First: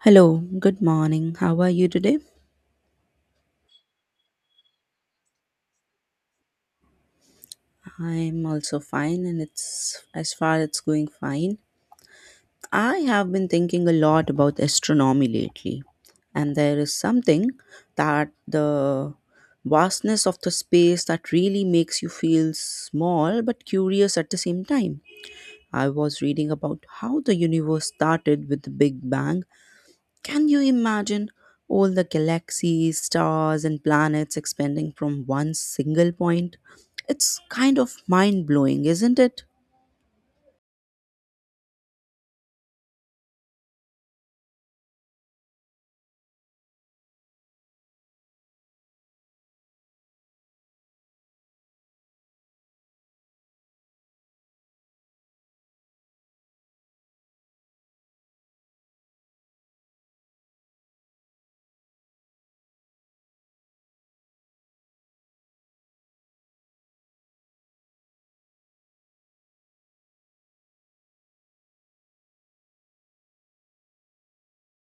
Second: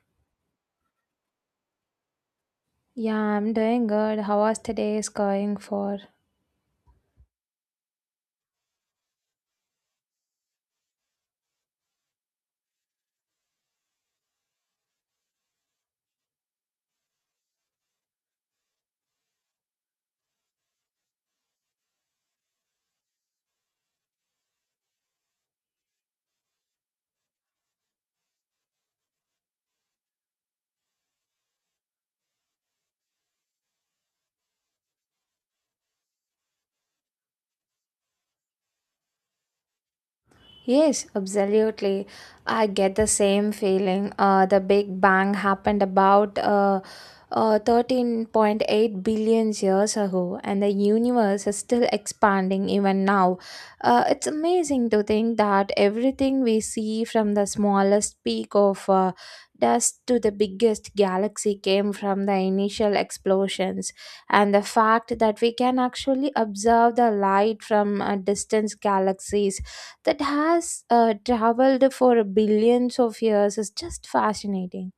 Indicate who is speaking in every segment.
Speaker 1: Hello, good morning. How are you today?
Speaker 2: Yeah, I'm doing good. How was today's going for?
Speaker 1: I'm also fine, and it's as far it's going fine. I have been thinking a lot about astronomy lately, and there is something that the vastness of the space that really makes you feel small but curious at the same time. I was reading about how the universe started with the Big Bang. Can you imagine all the galaxies, stars, and planets expanding from one single point? It's kind of mind blowing, isn't it?
Speaker 2: Yes, absolutely. I get the same feeling. The Big Bang happened about 13.8 billion years ago, and the universe is still expanding even now. It's amazing to think that everything we see from the smallest peak of dust to the biggest galaxy came from the initial explosions. And the fact that we can actually observe the light from distant galaxies that has traveled for billions of years is just fascinating.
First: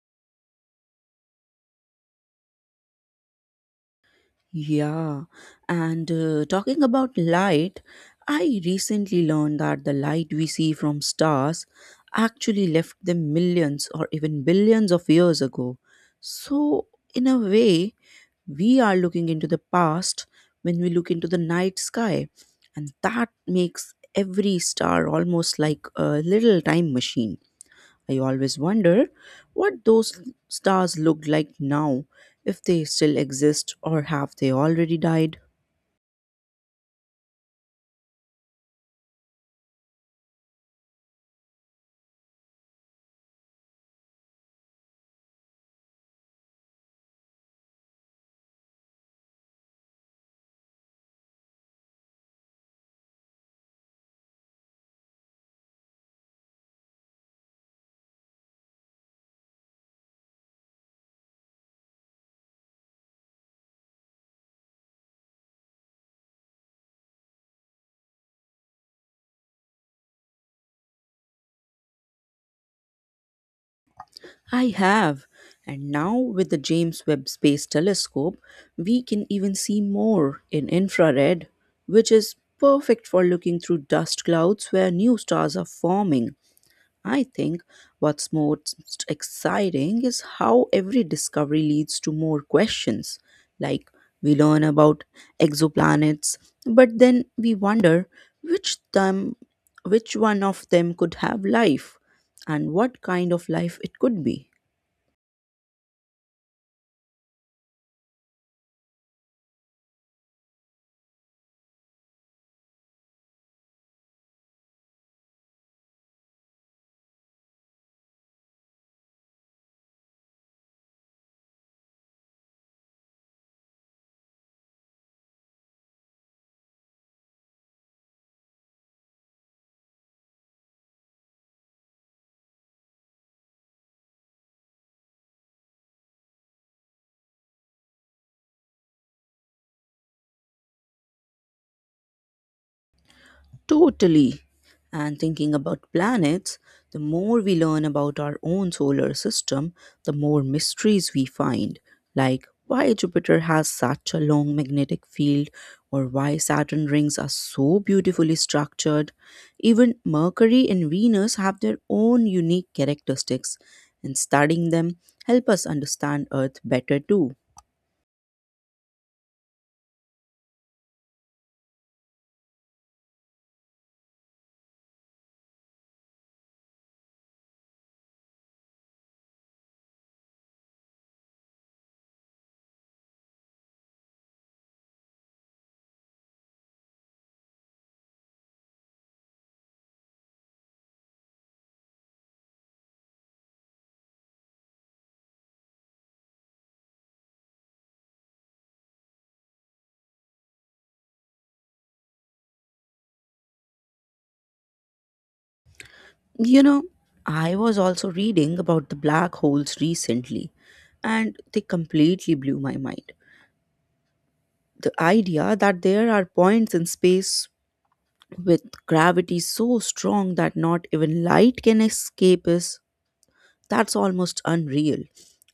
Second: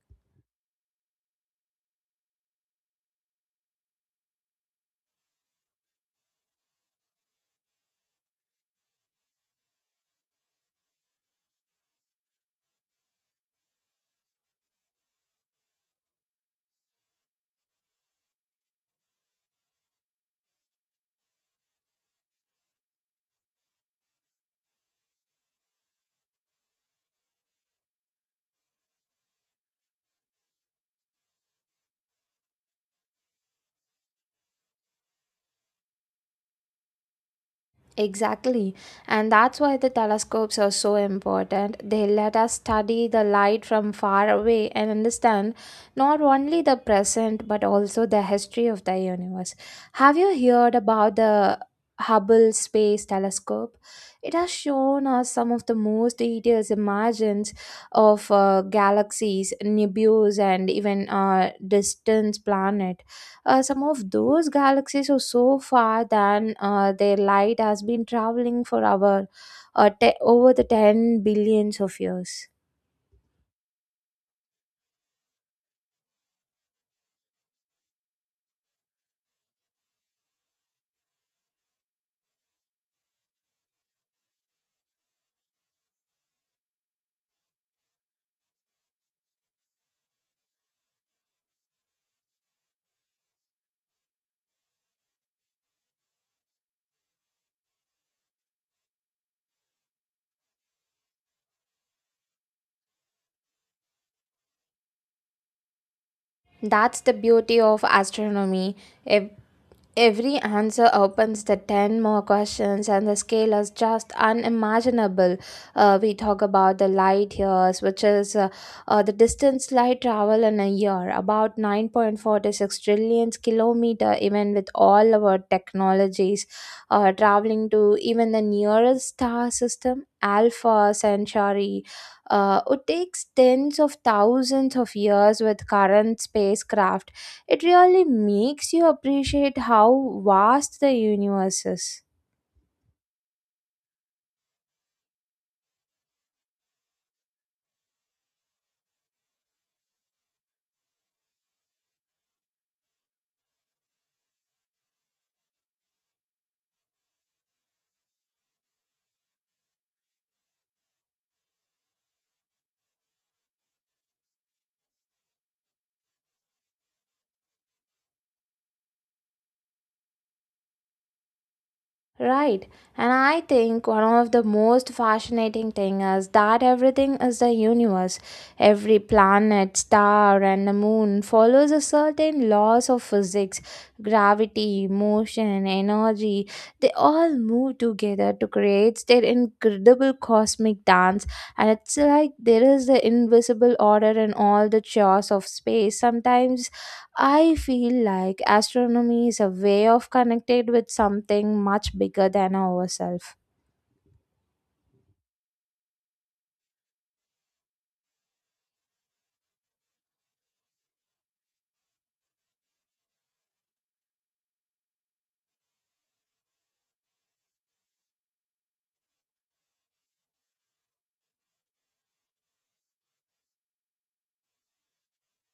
Speaker 1: Yeah, and talking about light, I recently learned that the light we see from stars actually left them millions or even billions of years ago. So, in a way, we are looking into the past when we look into the night sky, and that makes every star almost like a little time machine. I always wonder what those stars look like now, if they still exist or have they already died.
Speaker 2: Exactly. And that's why the telescopes are so important. They let us study the light from far away and understand not only the present but also the history of the universe. Have you heard about the Hubble Space Telescope? It has shown us some of the most detailed images of galaxies, nebulae, and even distant planets. Some of those galaxies are so far that their light has been traveling for our, over the 10 billions of years.
Speaker 1: I have, and now with the James Webb Space Telescope we can even see more in infrared, which is perfect for looking through dust clouds where new stars are forming. I think what's most exciting is how every discovery leads to more questions. Like, we learn about exoplanets, but then we wonder which them, which one of them could have life and what kind of life it could be.
Speaker 2: That's the beauty of astronomy. Ev- Every answer opens the 10 more questions, and the scale is just unimaginable. We talk about the light years, which is the distance light travel in a year, about 9.46 trillion kilometer, even with all our technologies, traveling to even the nearest star system, Alpha Centauri. It takes tens of thousands of years with current spacecraft. It really makes you appreciate how vast the universe is.
Speaker 1: Totally. And thinking about planets, the more we learn about our own solar system, the more mysteries we find, like why Jupiter has such a long magnetic field, or why Saturn rings are so beautifully structured. Even Mercury and Venus have their own unique characteristics, and studying them help us understand Earth better too.
Speaker 2: Right, and I think one of the most fascinating thing is that everything is the universe. Every planet, star, and the moon follows a certain laws of physics, gravity, motion, energy. They all move together to create their incredible cosmic dance, and it's like there is the invisible order in all the chaos of space. Sometimes I feel like astronomy is a way of connected with something much bigger than ourselves.
Speaker 1: You know, I was also reading about the black holes recently, and they completely blew my mind. The idea that there are points in space with gravity so strong that not even light can escape us, that's almost unreal.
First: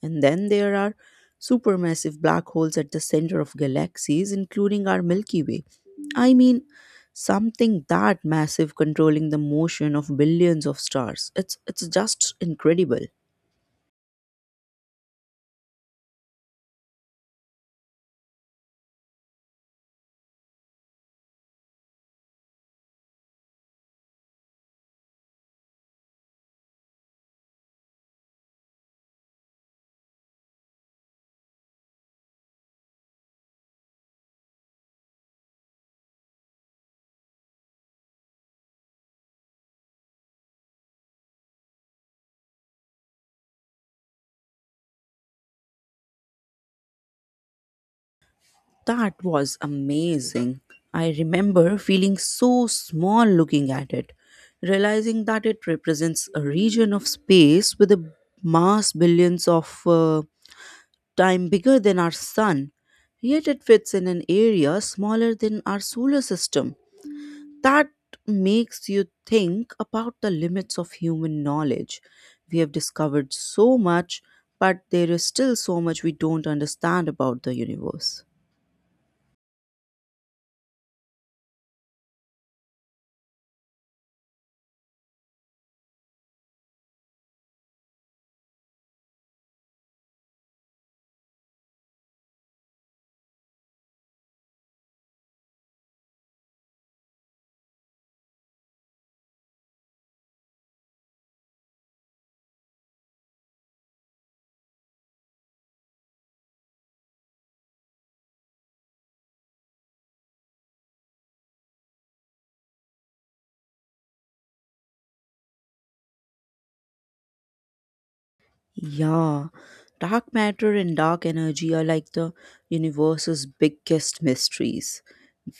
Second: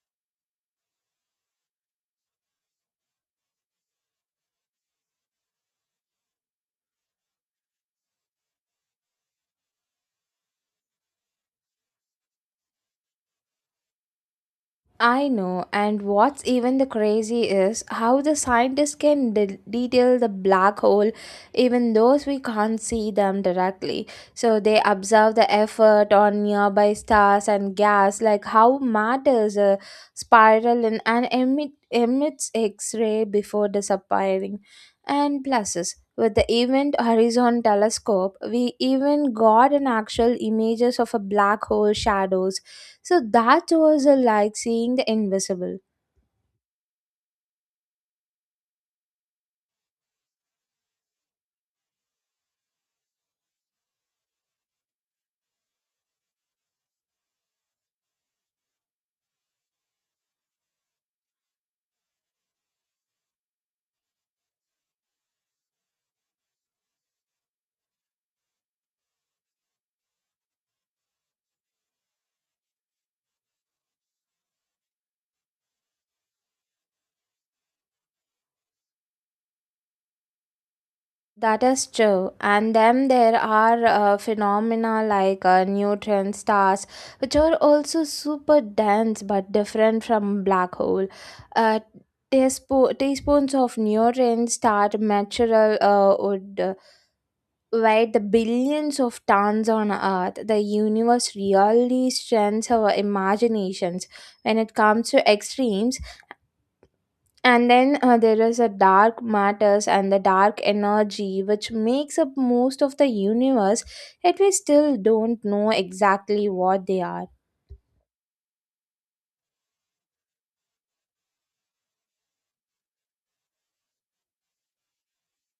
Speaker 1: And then there are supermassive black holes at the center of galaxies, including our Milky Way. I mean, something that massive controlling the motion of billions of stars. It's just incredible.
Speaker 2: I know, and what's even the crazy is how the scientists can detail the black hole, even those we can't see them directly. So they observe the effort on nearby stars and gas, like how matters a spiral in and emits X-ray before disappearing. And pluses with the Event Horizon Telescope, we even got an actual images of a black hole shadows, so that was like seeing the invisible.
Speaker 1: That was amazing. I remember feeling so small looking at it, realizing that it represents a region of space with a mass billions of time bigger than our sun. Yet it fits in an area smaller than our solar system. That makes you think about the limits of human knowledge. We have discovered so much, but there is still so much we don't understand about the universe.
Speaker 2: That is true. And then there are phenomena like neutron stars, which are also super dense but different from black hole. Uh, Teaspoons of neutron star material would weigh the billions of tons on Earth. The universe really strengthens our imaginations when it comes to extremes, and then there is a dark matters and the dark energy which makes up most of the universe, yet we still don't know exactly what they are.
Speaker 1: Yeah, dark matter and dark energy are like the universe's biggest mysteries.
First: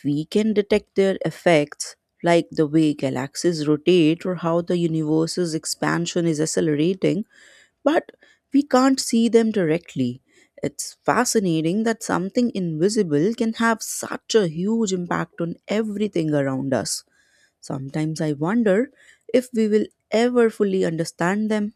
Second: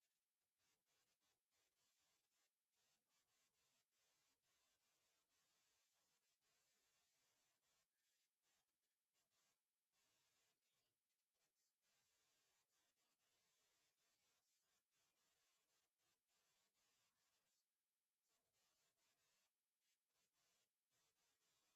Speaker 1: We can detect their effects, like the way galaxies rotate or how the universe's expansion is accelerating, but we can't see them directly. It's fascinating that something invisible can have such a huge impact on everything around us. Sometimes I wonder if we will ever fully understand them.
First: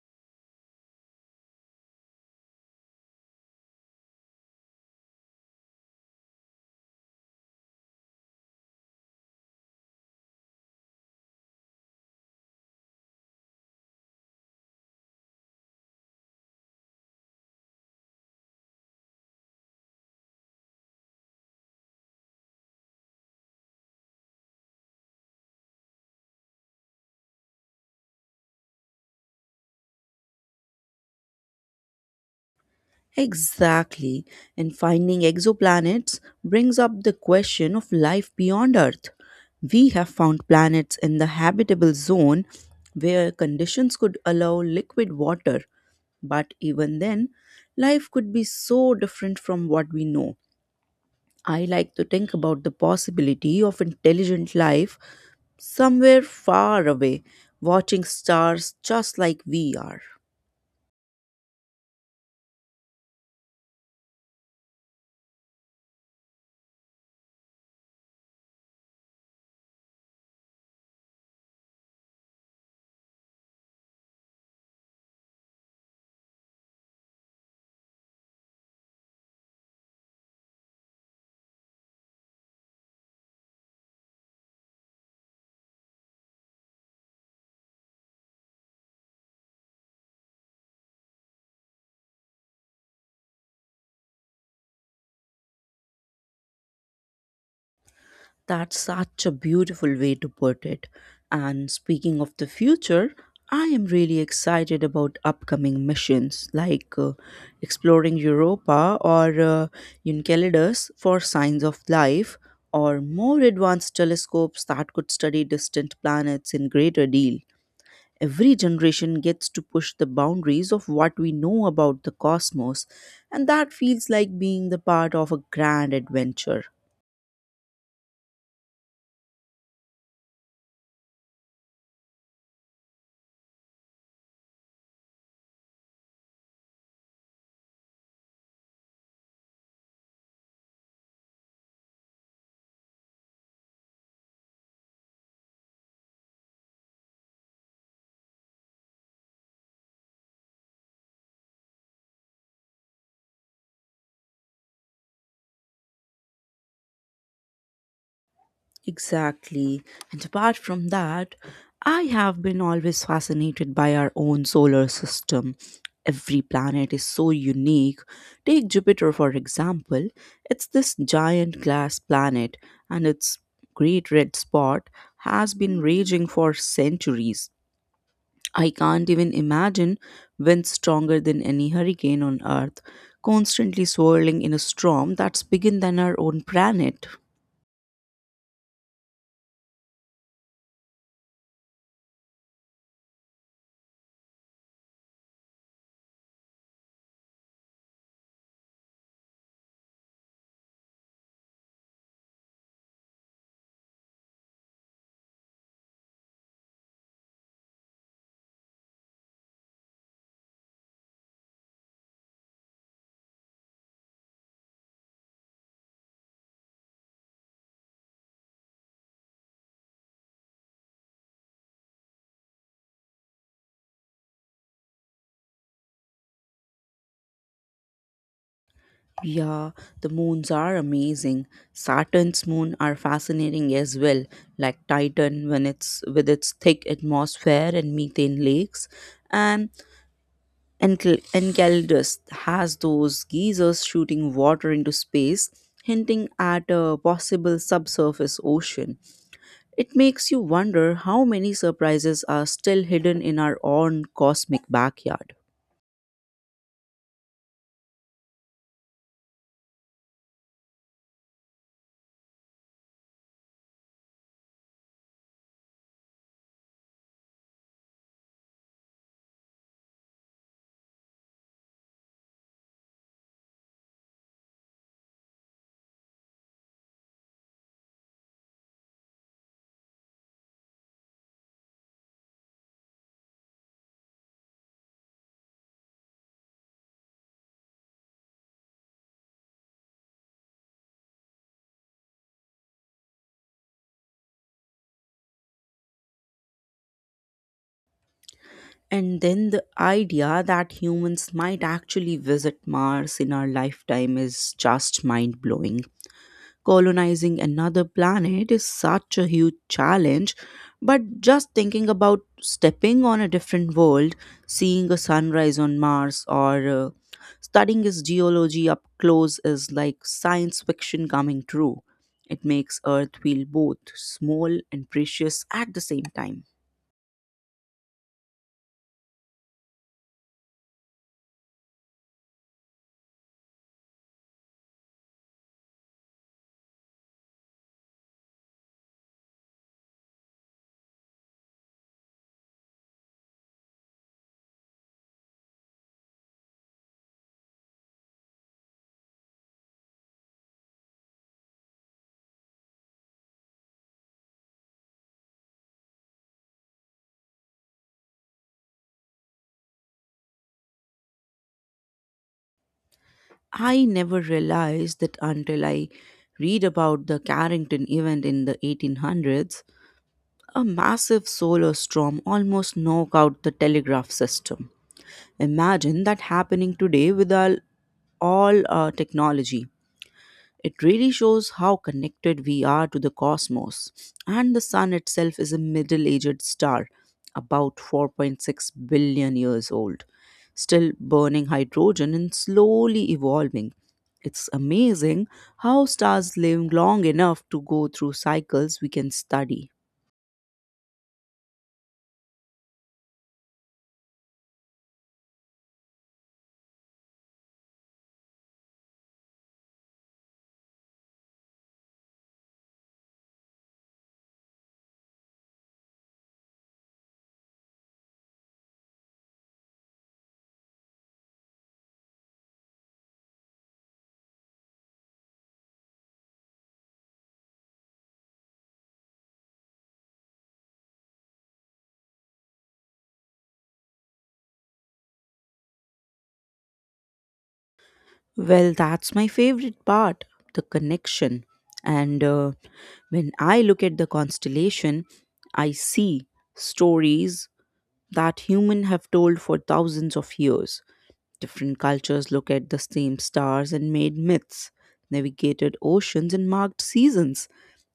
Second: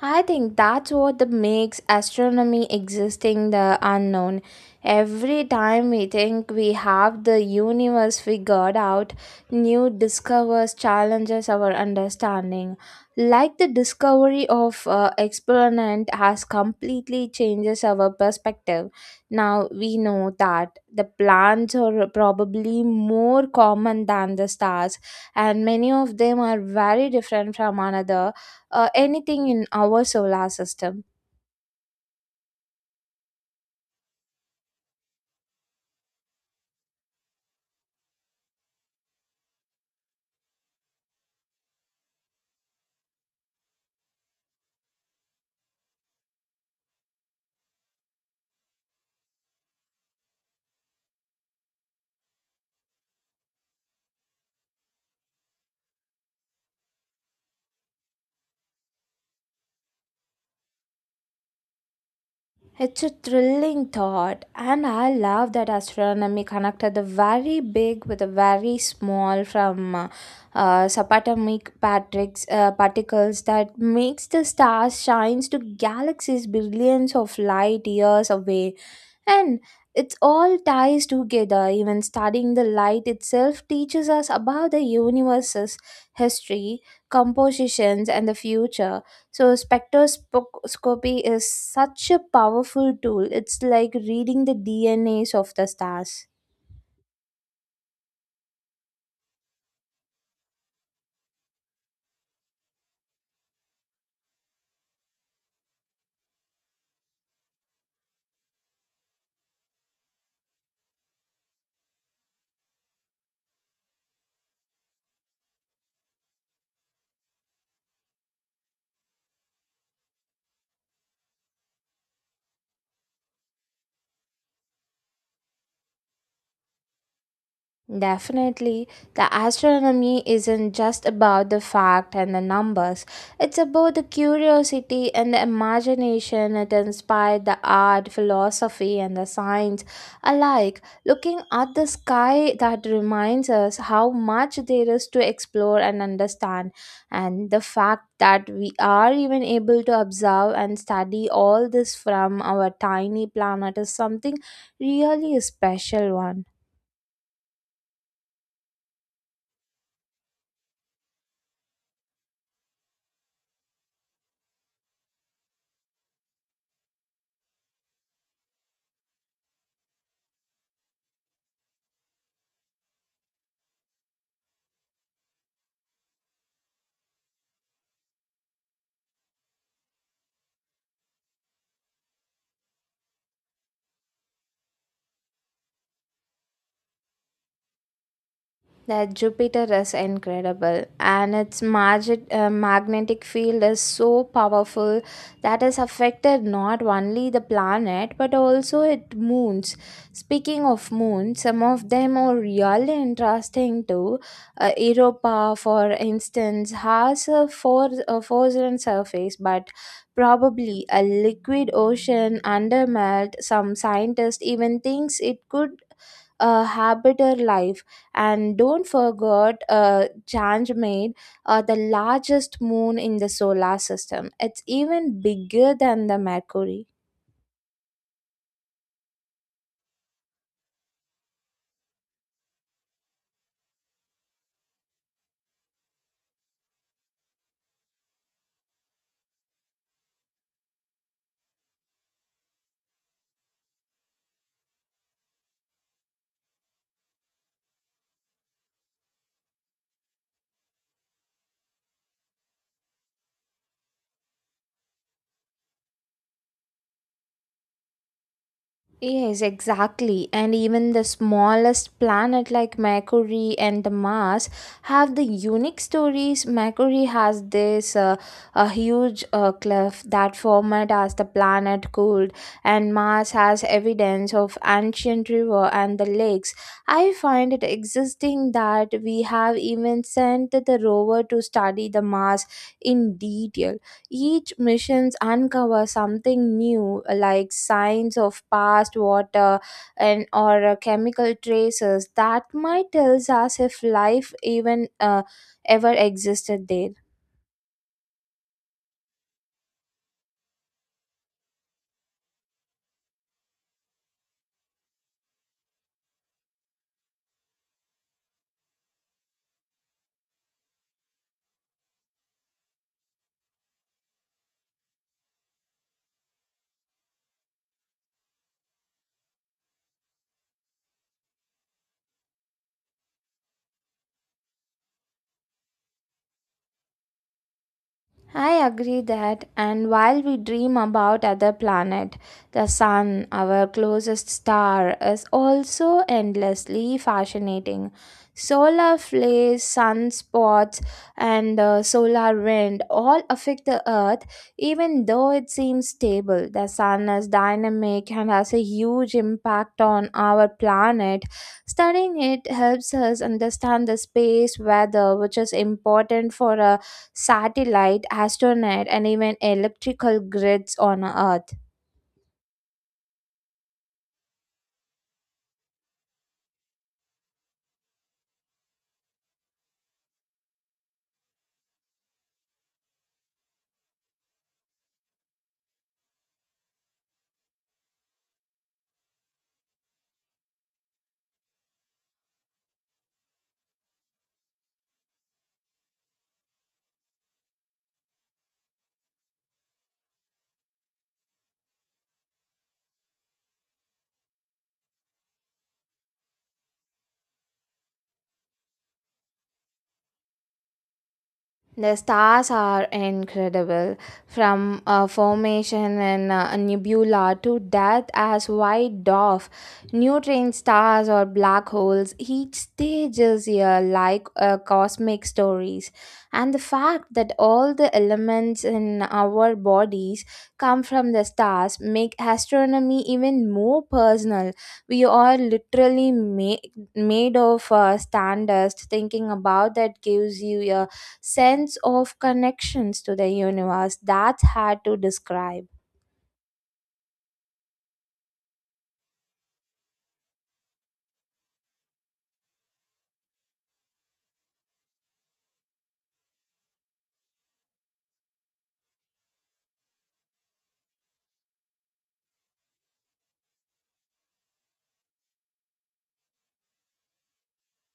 Speaker 2: I think that's what the makes astronomy existing the unknown. Every time we think we have the universe figured out, new discoveries challenges our understanding. Like the discovery of experiment has completely changes our perspective. Now we know that the planets are probably more common than the stars, and many of them are very different from another, anything in our solar system.
Speaker 1: Exactly. And finding exoplanets brings up the question of life beyond Earth. We have found planets in the habitable zone where conditions could allow liquid water, but even then, life could be so different from what we know. I like to think about the possibility of intelligent life somewhere far away, watching stars just like we are.
Speaker 2: It's a thrilling thought, and I love that astronomy connected the very big with the very small, from subatomic patricks, particles that makes the stars shines to galaxies billions of light years away. And it all ties together. Even studying the light itself teaches us about the universe's history, compositions, and the future. So, spectroscopy is such a powerful tool. It's like reading the DNAs of the stars.
Speaker 1: That's such a beautiful way to put it. And speaking of the future, I am really excited about upcoming missions like exploring Europa or Enceladus for signs of life, or more advanced telescopes that could study distant planets in greater deal. Every generation gets to push the boundaries of what we know about the cosmos, and that feels like being the part of a grand adventure.
Speaker 2: Definitely, the astronomy isn't just about the fact and the numbers. It's about the curiosity and the imagination that inspired the art, philosophy, and the science alike. Looking at the sky that reminds us how much there is to explore and understand, and the fact that we are even able to observe and study all this from our tiny planet is something really special one.
Speaker 1: Exactly. And apart from that, I have been always fascinated by our own solar system. Every planet is so unique. Take Jupiter, for example. It's this giant glass planet, and its great red spot has been raging for centuries. I can't even imagine winds stronger than any hurricane on Earth, constantly swirling in a storm that's bigger than our own planet.
Speaker 2: That Jupiter is incredible, and its magnetic field is so powerful that has affected not only the planet but also its moons. Speaking of moons, some of them are really interesting too. Europa, for instance, has a frozen surface, but probably a liquid ocean under melt. Some scientists even thinks it could habiter life. And don't forget Ganymede, the largest moon in the solar system. It's even bigger than the Mercury.
Speaker 1: Yeah, the moons are amazing. Saturn's moon are fascinating as well, like Titan when it's with its thick atmosphere and methane lakes, and Enceladus has those geysers shooting water into space, hinting at a possible subsurface ocean. It makes you wonder how many surprises are still hidden in our own cosmic backyard.
Speaker 2: Yes, exactly. And even the smallest planet like Mercury and the Mars have the unique stories. Mercury has this a huge cliff that formed as the planet cooled, and Mars has evidence of ancient river and the lakes. I find it existing that we have even sent the rover to study the Mars in detail. Each missions uncover something new, like signs of past water and or chemical traces that might tells us if life even ever existed there.
Speaker 1: And then the idea that humans might actually visit Mars in our lifetime is just mind blowing. Colonizing another planet is such a huge challenge, but just thinking about stepping on a different world, seeing a sunrise on Mars, or studying its geology up close is like science fiction coming true. It makes Earth feel both small and precious at the same time.
Speaker 2: I agree that, and while we dream about other planet, the sun, our closest star, is also endlessly fascinating. Solar flares, sunspots, and solar wind all affect the Earth, even though it seems stable. The sun is dynamic and has a huge impact on our planet. Studying it helps us understand the space weather, which is important for a satellite, astronaut, and even electrical grids on Earth.
Speaker 1: I never realized that until I read about the Carrington event in the 1800s. A massive solar storm almost knocked out the telegraph system. Imagine that happening today with all our technology. It really shows how connected we are to the cosmos. And the Sun itself is a middle aged star, about 4.6 billion years old, still burning hydrogen and slowly evolving. It's amazing how stars live long enough to go through cycles we can study.
Speaker 2: The stars are incredible, from formation in a nebula to death as white dwarf. Neutron stars or black holes, each stage is here like cosmic stories. And the fact that all the elements in our bodies come from the stars make astronomy even more personal. We are literally made of standards. Thinking about that gives you a sense of connections to the universe that hard to describe.
Speaker 1: Well, that's my favorite part, the connection. And when I look at the constellation, I see stories that humans have told for thousands of years. Different cultures look at the same stars and made myths, navigated oceans, and marked seasons.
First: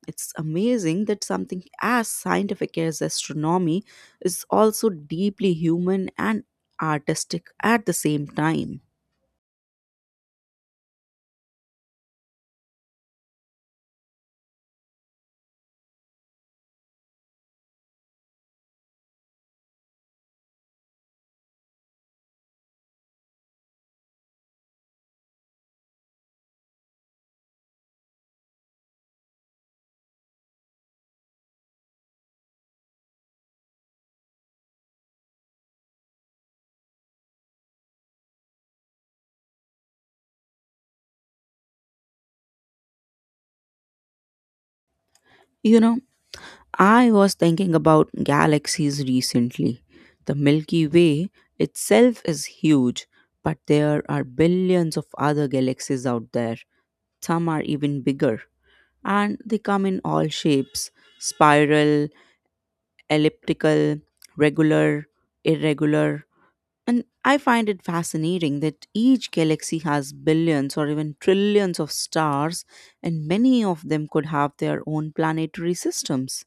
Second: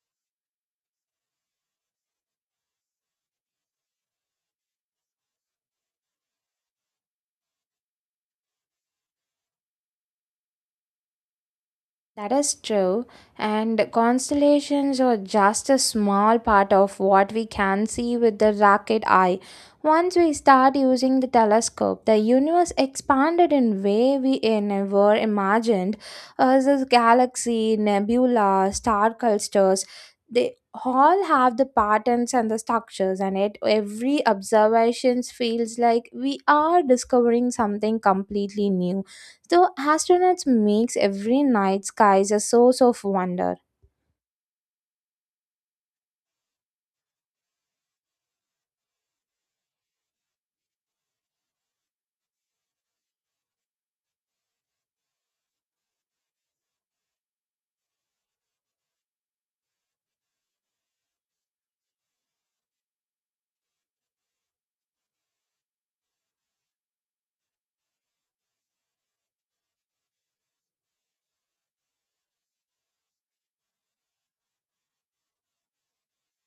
Speaker 1: It's amazing that something as scientific as astronomy is also deeply human and artistic at the same time.
Speaker 2: That is true, and constellations are just a small part of what we can see with the naked eye. Once we start using the telescope, the universe expanded in way we never imagined. As this galaxy, nebula, star clusters, they all have the patterns and the structures, and it every observations feels like we are discovering something completely new, so astronauts makes every night skies a source of wonder.
Speaker 1: You know, I was thinking about galaxies recently. The Milky Way itself is huge, but there are billions of other galaxies out there. Some are even bigger, and they come in all shapes: spiral, elliptical, regular, irregular. And I find it fascinating that each galaxy has billions or even trillions of stars, and many of them could have their own planetary systems.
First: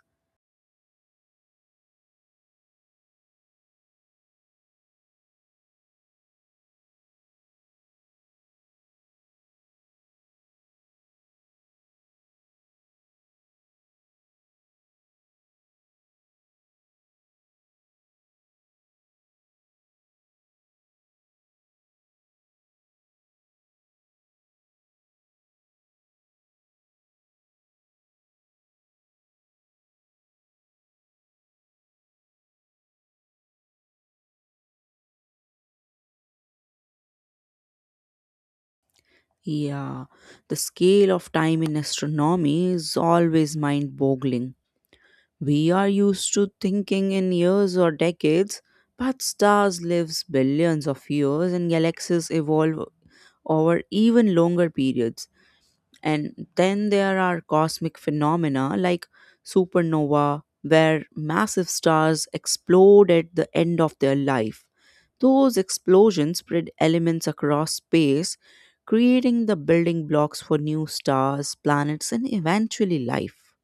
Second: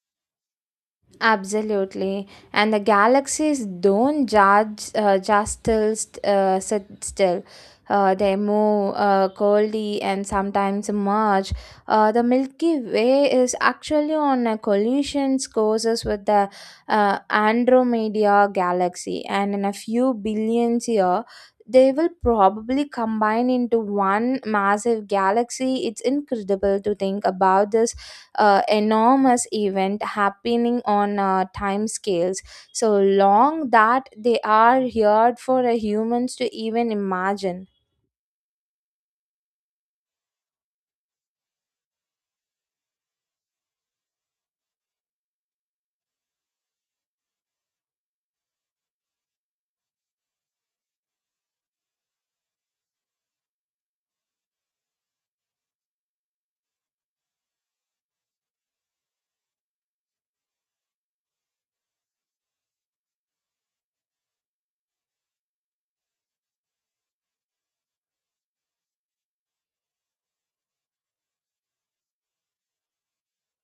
Speaker 2: Absolutely. And the galaxies don't judge, just still sit still. They move coldly and sometimes merge. The Milky Way is actually on a collision courses with the Andromeda galaxy, and in a few billions year, they will probably combine into one massive galaxy. It's incredible to think about this enormous event happening on time scales so long that they are here for humans to even imagine.
Speaker 1: Yeah, the scale of time in astronomy is always mind boggling. We are used to thinking in years or decades, but stars live billions of years and galaxies evolve over even longer periods. And then there are cosmic phenomena like supernova, where massive stars explode at the end of their life. Those explosions spread elements across space, creating the building blocks for new stars, planets, and eventually life.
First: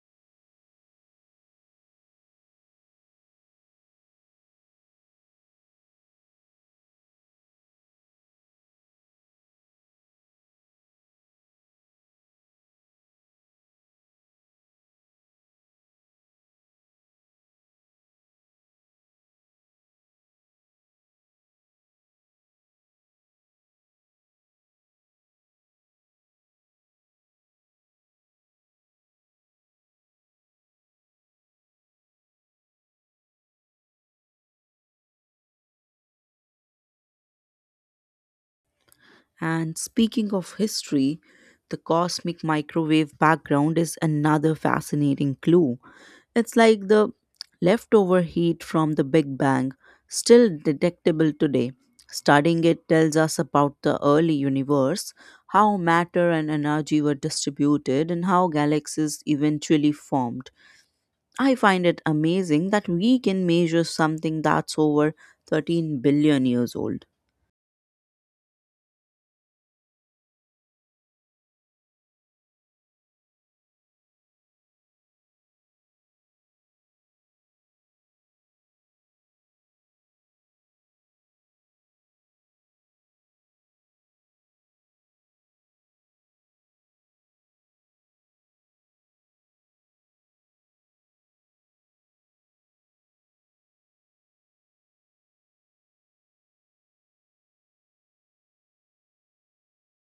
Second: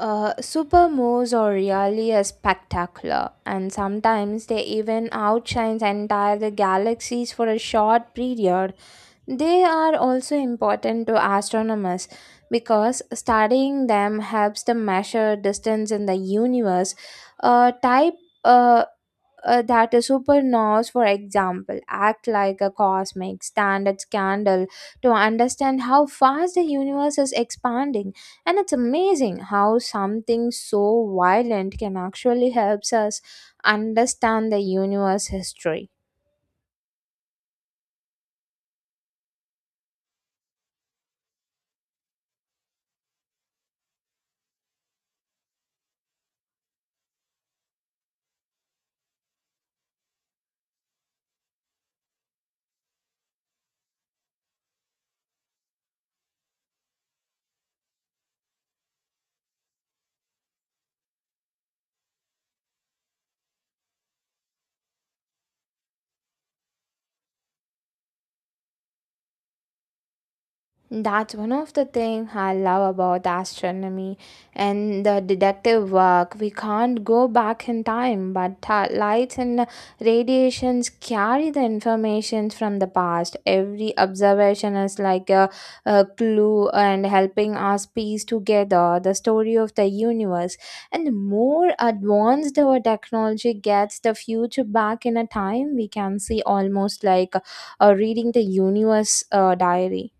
Speaker 2: Supermoons are really a spectacular, and sometimes they even outshine entire galaxies for a short period. They are also important to astronomers because studying them helps them measure distance in the universe. A type, uh, that a supernovas, for example, act like a cosmic standard candle to understand how fast the universe is expanding. And it's amazing how something so violent can actually helps us understand the universe history.
Speaker 1: And speaking of history, the cosmic microwave background is another fascinating clue. It's like the leftover heat from the Big Bang, still detectable today. Studying it tells us about the early universe, how matter and energy were distributed, and how galaxies eventually formed. I find it amazing that we can measure something that's over 13 billion years old.
Speaker 2: That's one of the things I love about astronomy and the deductive work. We can't go back in time, but lights and radiations carry the information from the past. Every observation is like a clue and helping us piece together the story of the universe. And the more advanced our technology gets, the future back in a time, we can see almost like reading the universe diary.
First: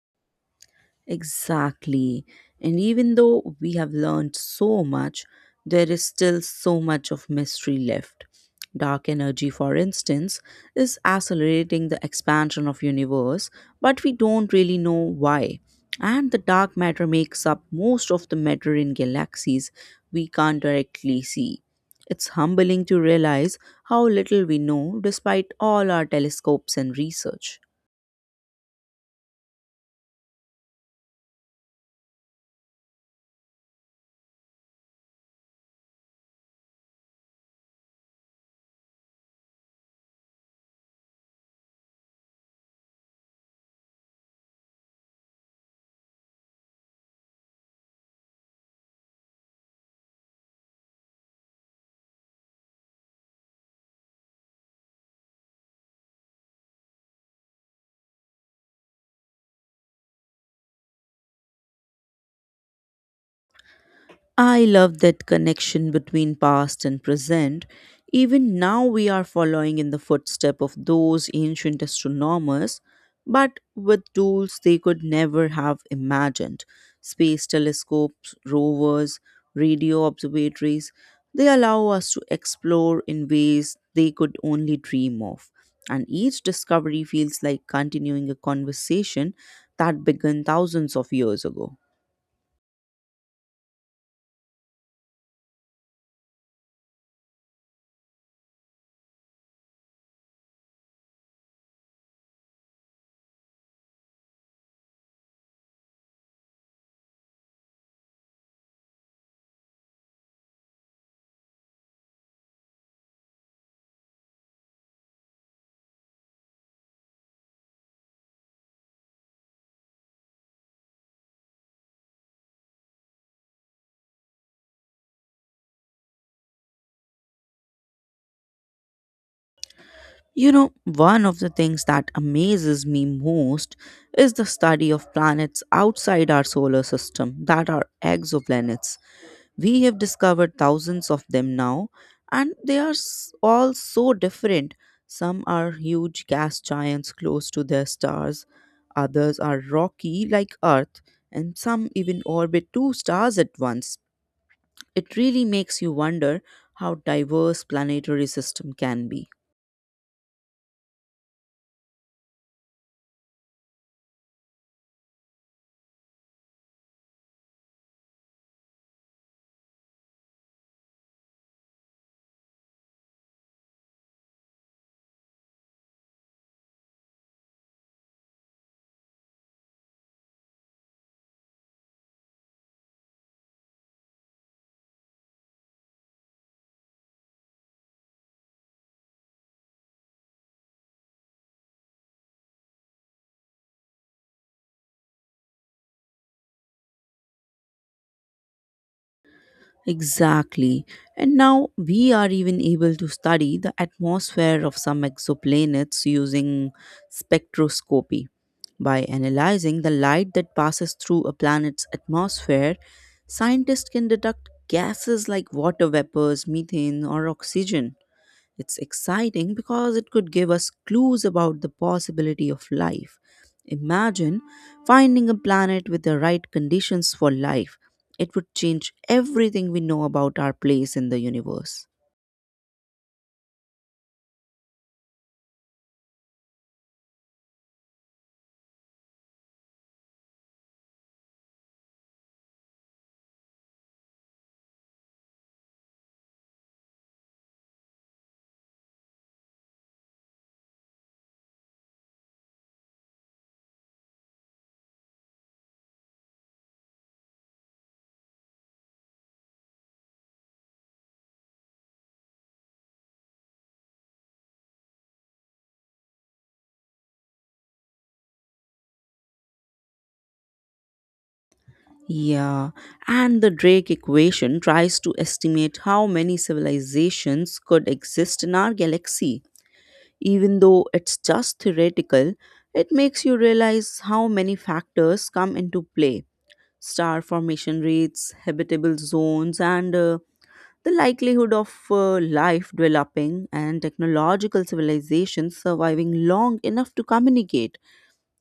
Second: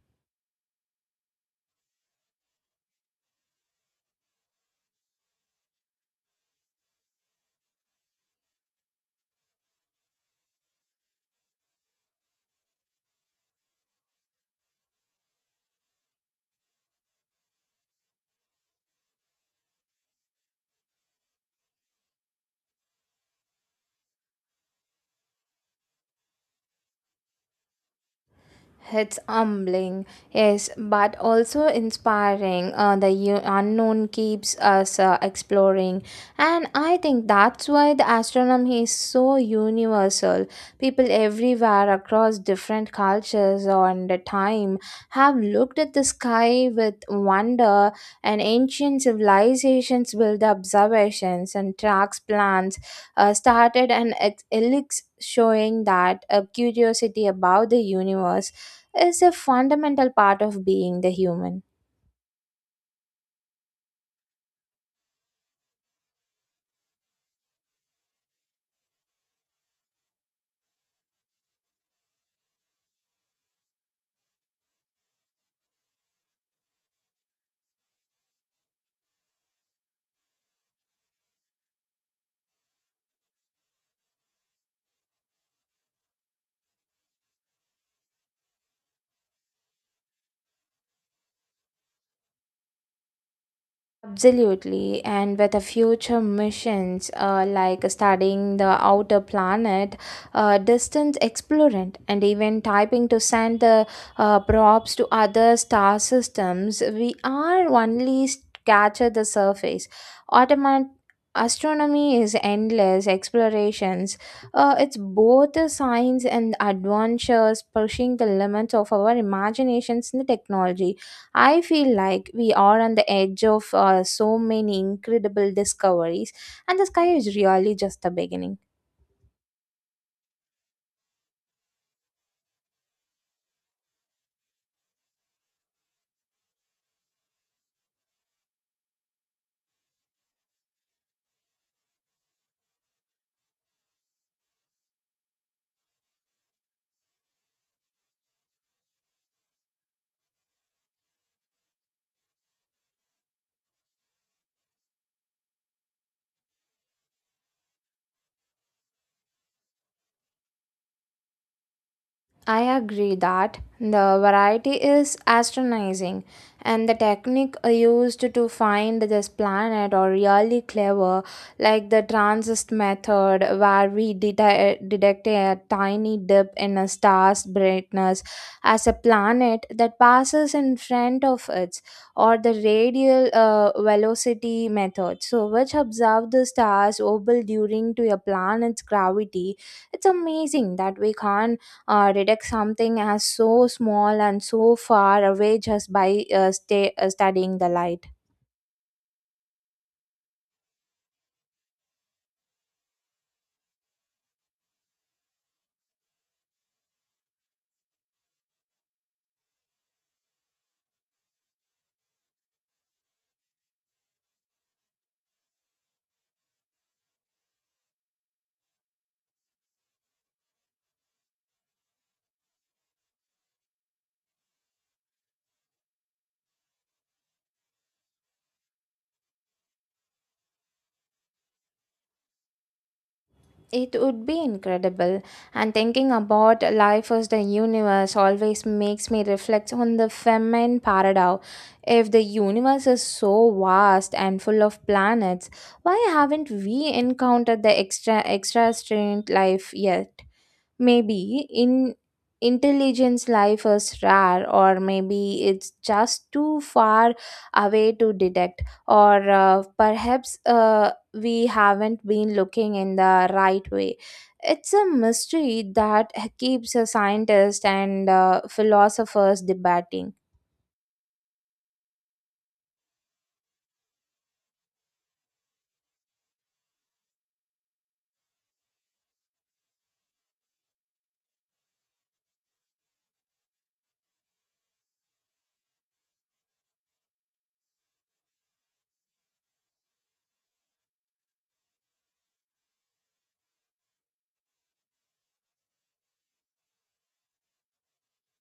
Speaker 1: Exactly. And even though we have learned so much, there is still so much of mystery left. Dark energy, for instance, is accelerating the expansion of universe, but we don't really know why. And the dark matter makes up most of the matter in galaxies we can't directly see. It's humbling to realize how little we know despite all our telescopes and research.
Speaker 2: It's humbling, yes, but also inspiring. Unknown keeps us exploring, and I think that's why the astronomy is so universal. People everywhere across different cultures and the time have looked at the sky with wonder, and ancient civilizations built observations and tracks plans, started an elix showing that a curiosity about the universe is a fundamental part of being the human.
Speaker 1: I love that connection between past and present. Even now, we are following in the footstep of those ancient astronomers, but with tools they could never have imagined. Space telescopes, rovers, radio observatories, they allow us to explore in ways they could only dream of. And each discovery feels like continuing a conversation that began thousands of years ago.
Speaker 2: Absolutely, and with the future missions like studying the outer planet, distance explorant, and even typing to send the probes to other star systems, we are only scratch at the surface. Automat- Astronomy is endless explorations. It's both a science and adventures, pushing the limits of our imaginations and the technology. I feel like we are on the edge of so many incredible discoveries, and the sky is really just the beginning.
Speaker 1: You know, one of the things that amazes me most is the study of planets outside our solar system that are exoplanets. We have discovered thousands of them now, and all so different. Some are huge gas giants close to their stars, others are rocky like Earth, and some even orbit two stars at once. It really makes you wonder how diverse planetary system can be.
Speaker 2: I agree that the variety is astonishing, and the technique used to find this planet are really clever, like the transist method, where we detect a tiny dip in a star's brightness as a planet that passes in front of it, or the radial velocity method, so which observe the star's orbital during to a planet's gravity. It's amazing that we can't detect something as so small and so far away just by studying the light.
Speaker 1: Exactly. And now we are even able to study the atmosphere of some exoplanets using spectroscopy. By analyzing the light that passes through a planet's atmosphere, scientists can detect gases like water vapors, methane, or oxygen. It's exciting because it could give us clues about the possibility of life. Imagine finding a planet with the right conditions for life. It would change everything we know about our place in the universe.
Speaker 2: It would be incredible, and thinking about life as the universe always makes me reflect on the feminine paradox. If the universe is so vast and full of planets, why haven't we encountered the extra strange life yet? Maybe in Intelligence life is rare, or maybe it's just too far away to detect, or perhaps we haven't been looking in the right way. It's a mystery that keeps a scientist and philosophers debating.
Speaker 1: Yeah, and the Drake equation tries to estimate how many civilizations could exist in our galaxy. Even though it's just theoretical, it makes you realize how many factors come into play: star formation rates, habitable zones, and the likelihood of life developing and technological civilizations surviving long enough to communicate.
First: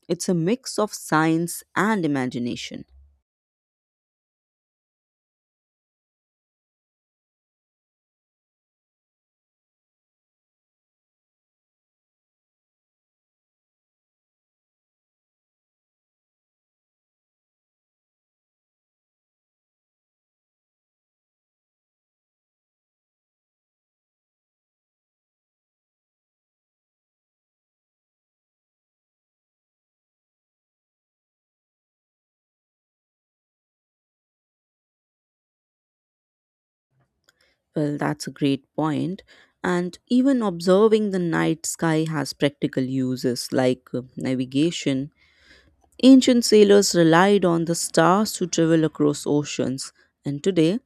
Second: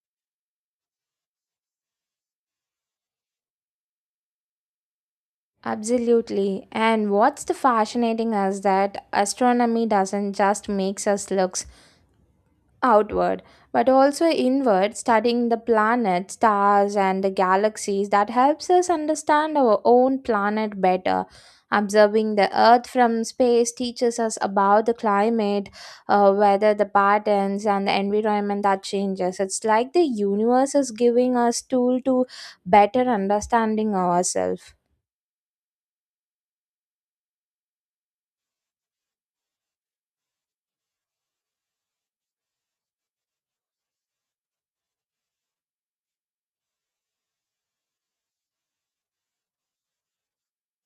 Speaker 1: It's a mix of science and imagination.
Speaker 2: Absolutely. And what's the fascinating is that astronomy doesn't just makes us look outward but also inward, studying the planets stars and the galaxies that helps us understand our own planet better. Observing the earth from space teaches us about the climate, weather the patterns and the environment that changes. It's like the universe is giving us tool to better understanding ourselves.
Speaker 1: Well, that's a great point. And even observing the night sky has practical uses like navigation. Ancient sailors relied on the stars to travel across oceans, and today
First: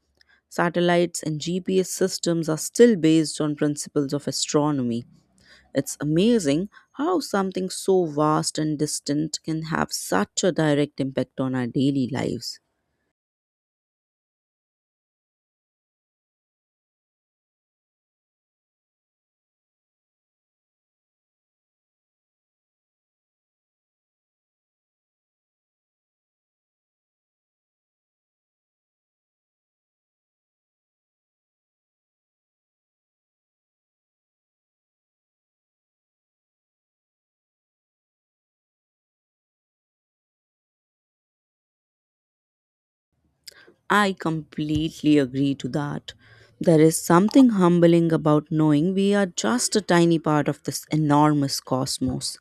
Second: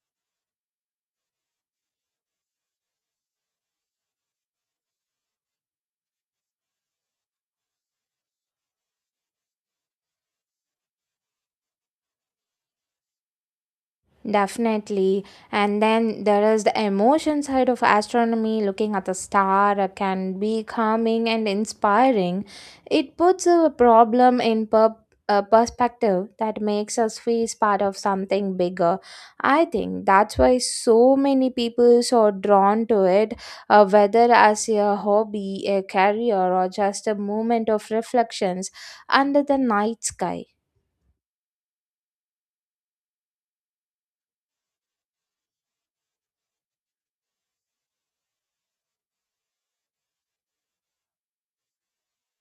Speaker 1: Satellites and GPS systems are still based on principles of astronomy. It's amazing how something so vast and distant can have such a direct impact on our daily lives.
Speaker 2: Definitely. And then there is the emotion side of astronomy. Looking at the star can be calming and inspiring. It puts a problem in a perspective that makes us feel part of something bigger. I think that's why so many people are drawn to it, whether as a hobby, a career, or just a moment of reflections under the night sky.
Speaker 1: I completely agree to that. There is something humbling about knowing we are just a tiny part of this enormous cosmos,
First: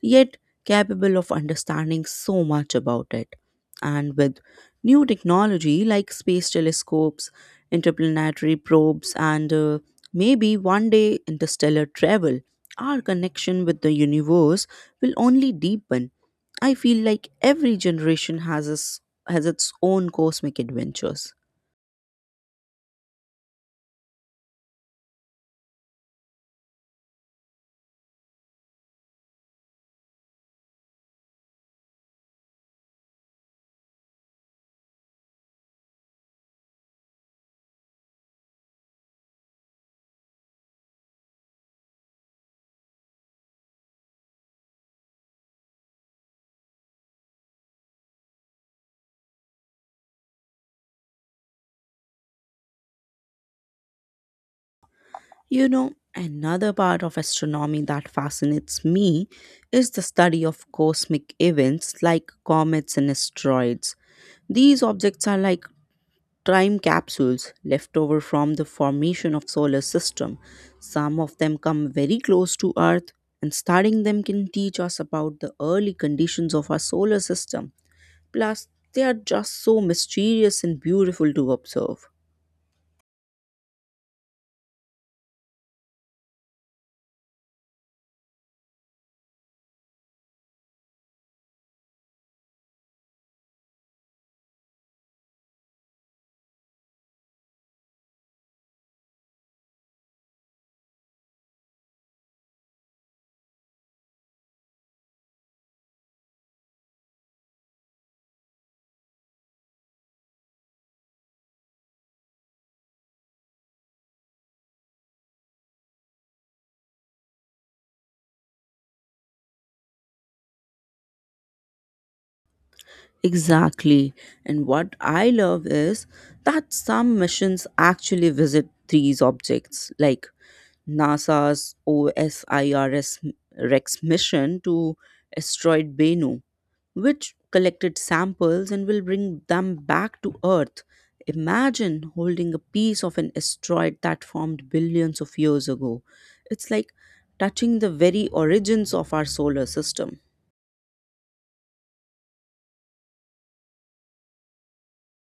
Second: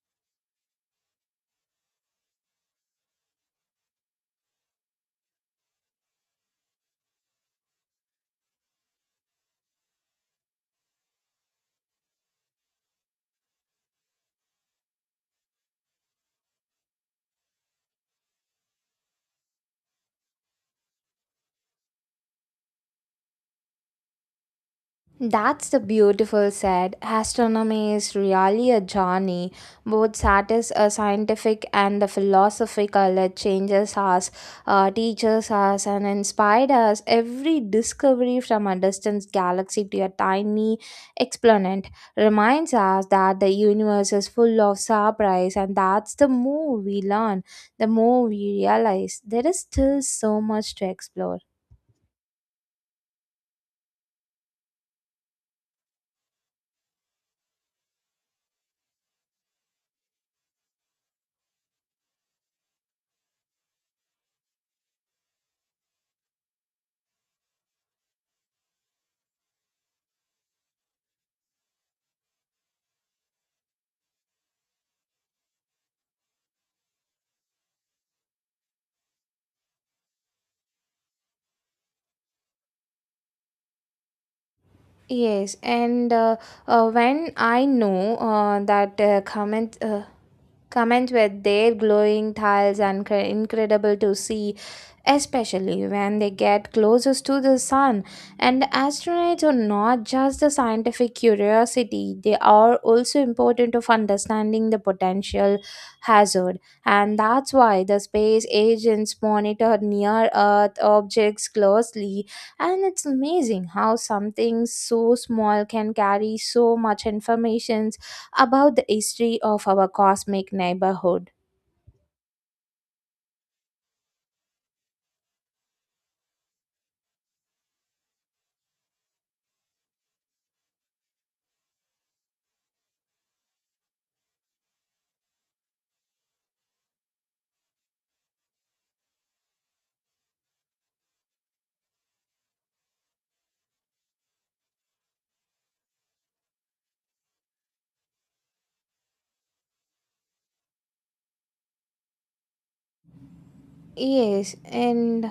Speaker 1: yet capable of understanding so much about it. And with new technology like space telescopes, interplanetary probes, and maybe one day interstellar travel, our connection with the universe will only deepen. I feel like every generation has its own cosmic adventures.
Speaker 2: That's the beautiful said. Astronomy is really a journey, both scientific and the philosophical. It changes us, teaches us, and inspired us. Every discovery from a distant galaxy to a tiny exponent reminds us that the universe is full of surprise, and that's the more we learn, the more we realize there is still so much to explore.
Speaker 1: You know, another part of astronomy that fascinates me is the study of cosmic events like comets and asteroids. These objects are like time capsules left over from the formation of solar system. Some of them come very close to Earth and studying them can teach us about the early conditions of our solar system. Plus, they are just so mysterious and beautiful to observe.
Speaker 2: Yes, and when I know that comments were their glowing tiles and incredible to see, especially when they get closest to the sun. And astronauts are not just the scientific curiosity; they are also important of understanding the potential hazard, and that's why the space agents monitor near Earth objects closely. And it's amazing how something so small can carry so much information about the history of our cosmic neighborhood.
Speaker 1: Exactly. And what I love is that some missions actually visit these objects, like NASA's OSIRS Rex mission to asteroid Bennu, which collected samples and will bring them back to Earth. Imagine holding a piece of an asteroid that formed billions of years ago. It's like touching the very origins of our solar system.
Speaker 2: Yes, and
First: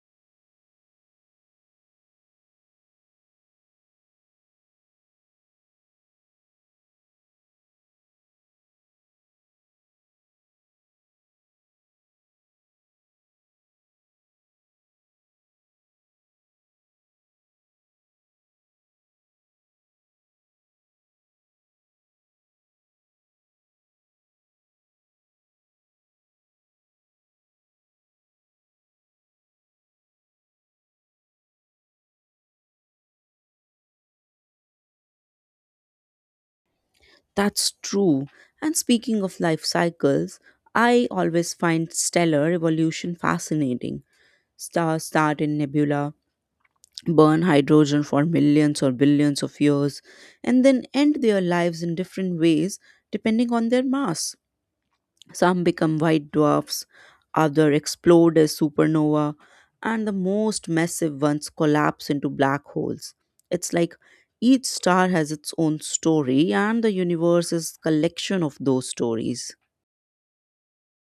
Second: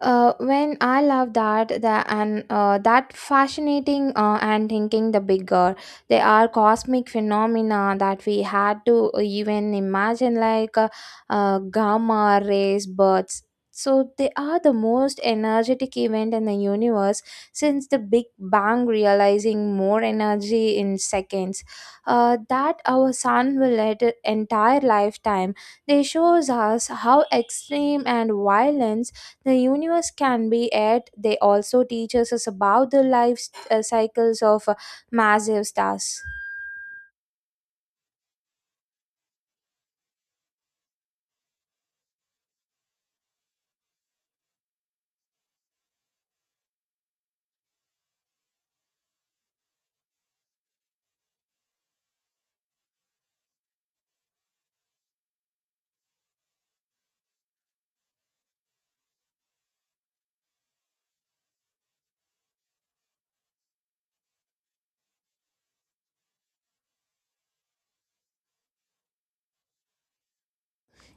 Speaker 2: When I love that the and that fascinating and thinking the bigger they are cosmic phenomena that we had to even imagine like gamma rays birds. So they are the most energetic event in the universe since the Big Bang, realizing more energy in seconds. That our sun will let it entire lifetime. They shows us how extreme and violence the universe can be it. They also teaches us about the life cycles of massive stars.
Speaker 1: That's true. And speaking of life cycles, I always find stellar evolution fascinating. Stars start in nebula, burn hydrogen for millions or billions of years, and then end their lives in different ways depending on their mass. Some become white dwarfs, others explode as supernova, and the most massive ones collapse into black holes. It's like each star has its own story, and the universe is collection of those stories.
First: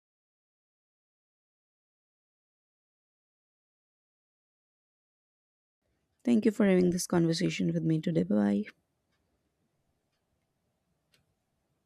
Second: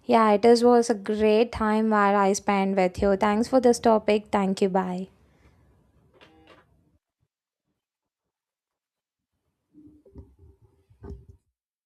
Speaker 2: Yeah, it is, was a great time where I spent with you. Thanks for this topic. Thank you. Bye.
Speaker 1: Thank you for having this conversation with me today. Bye bye.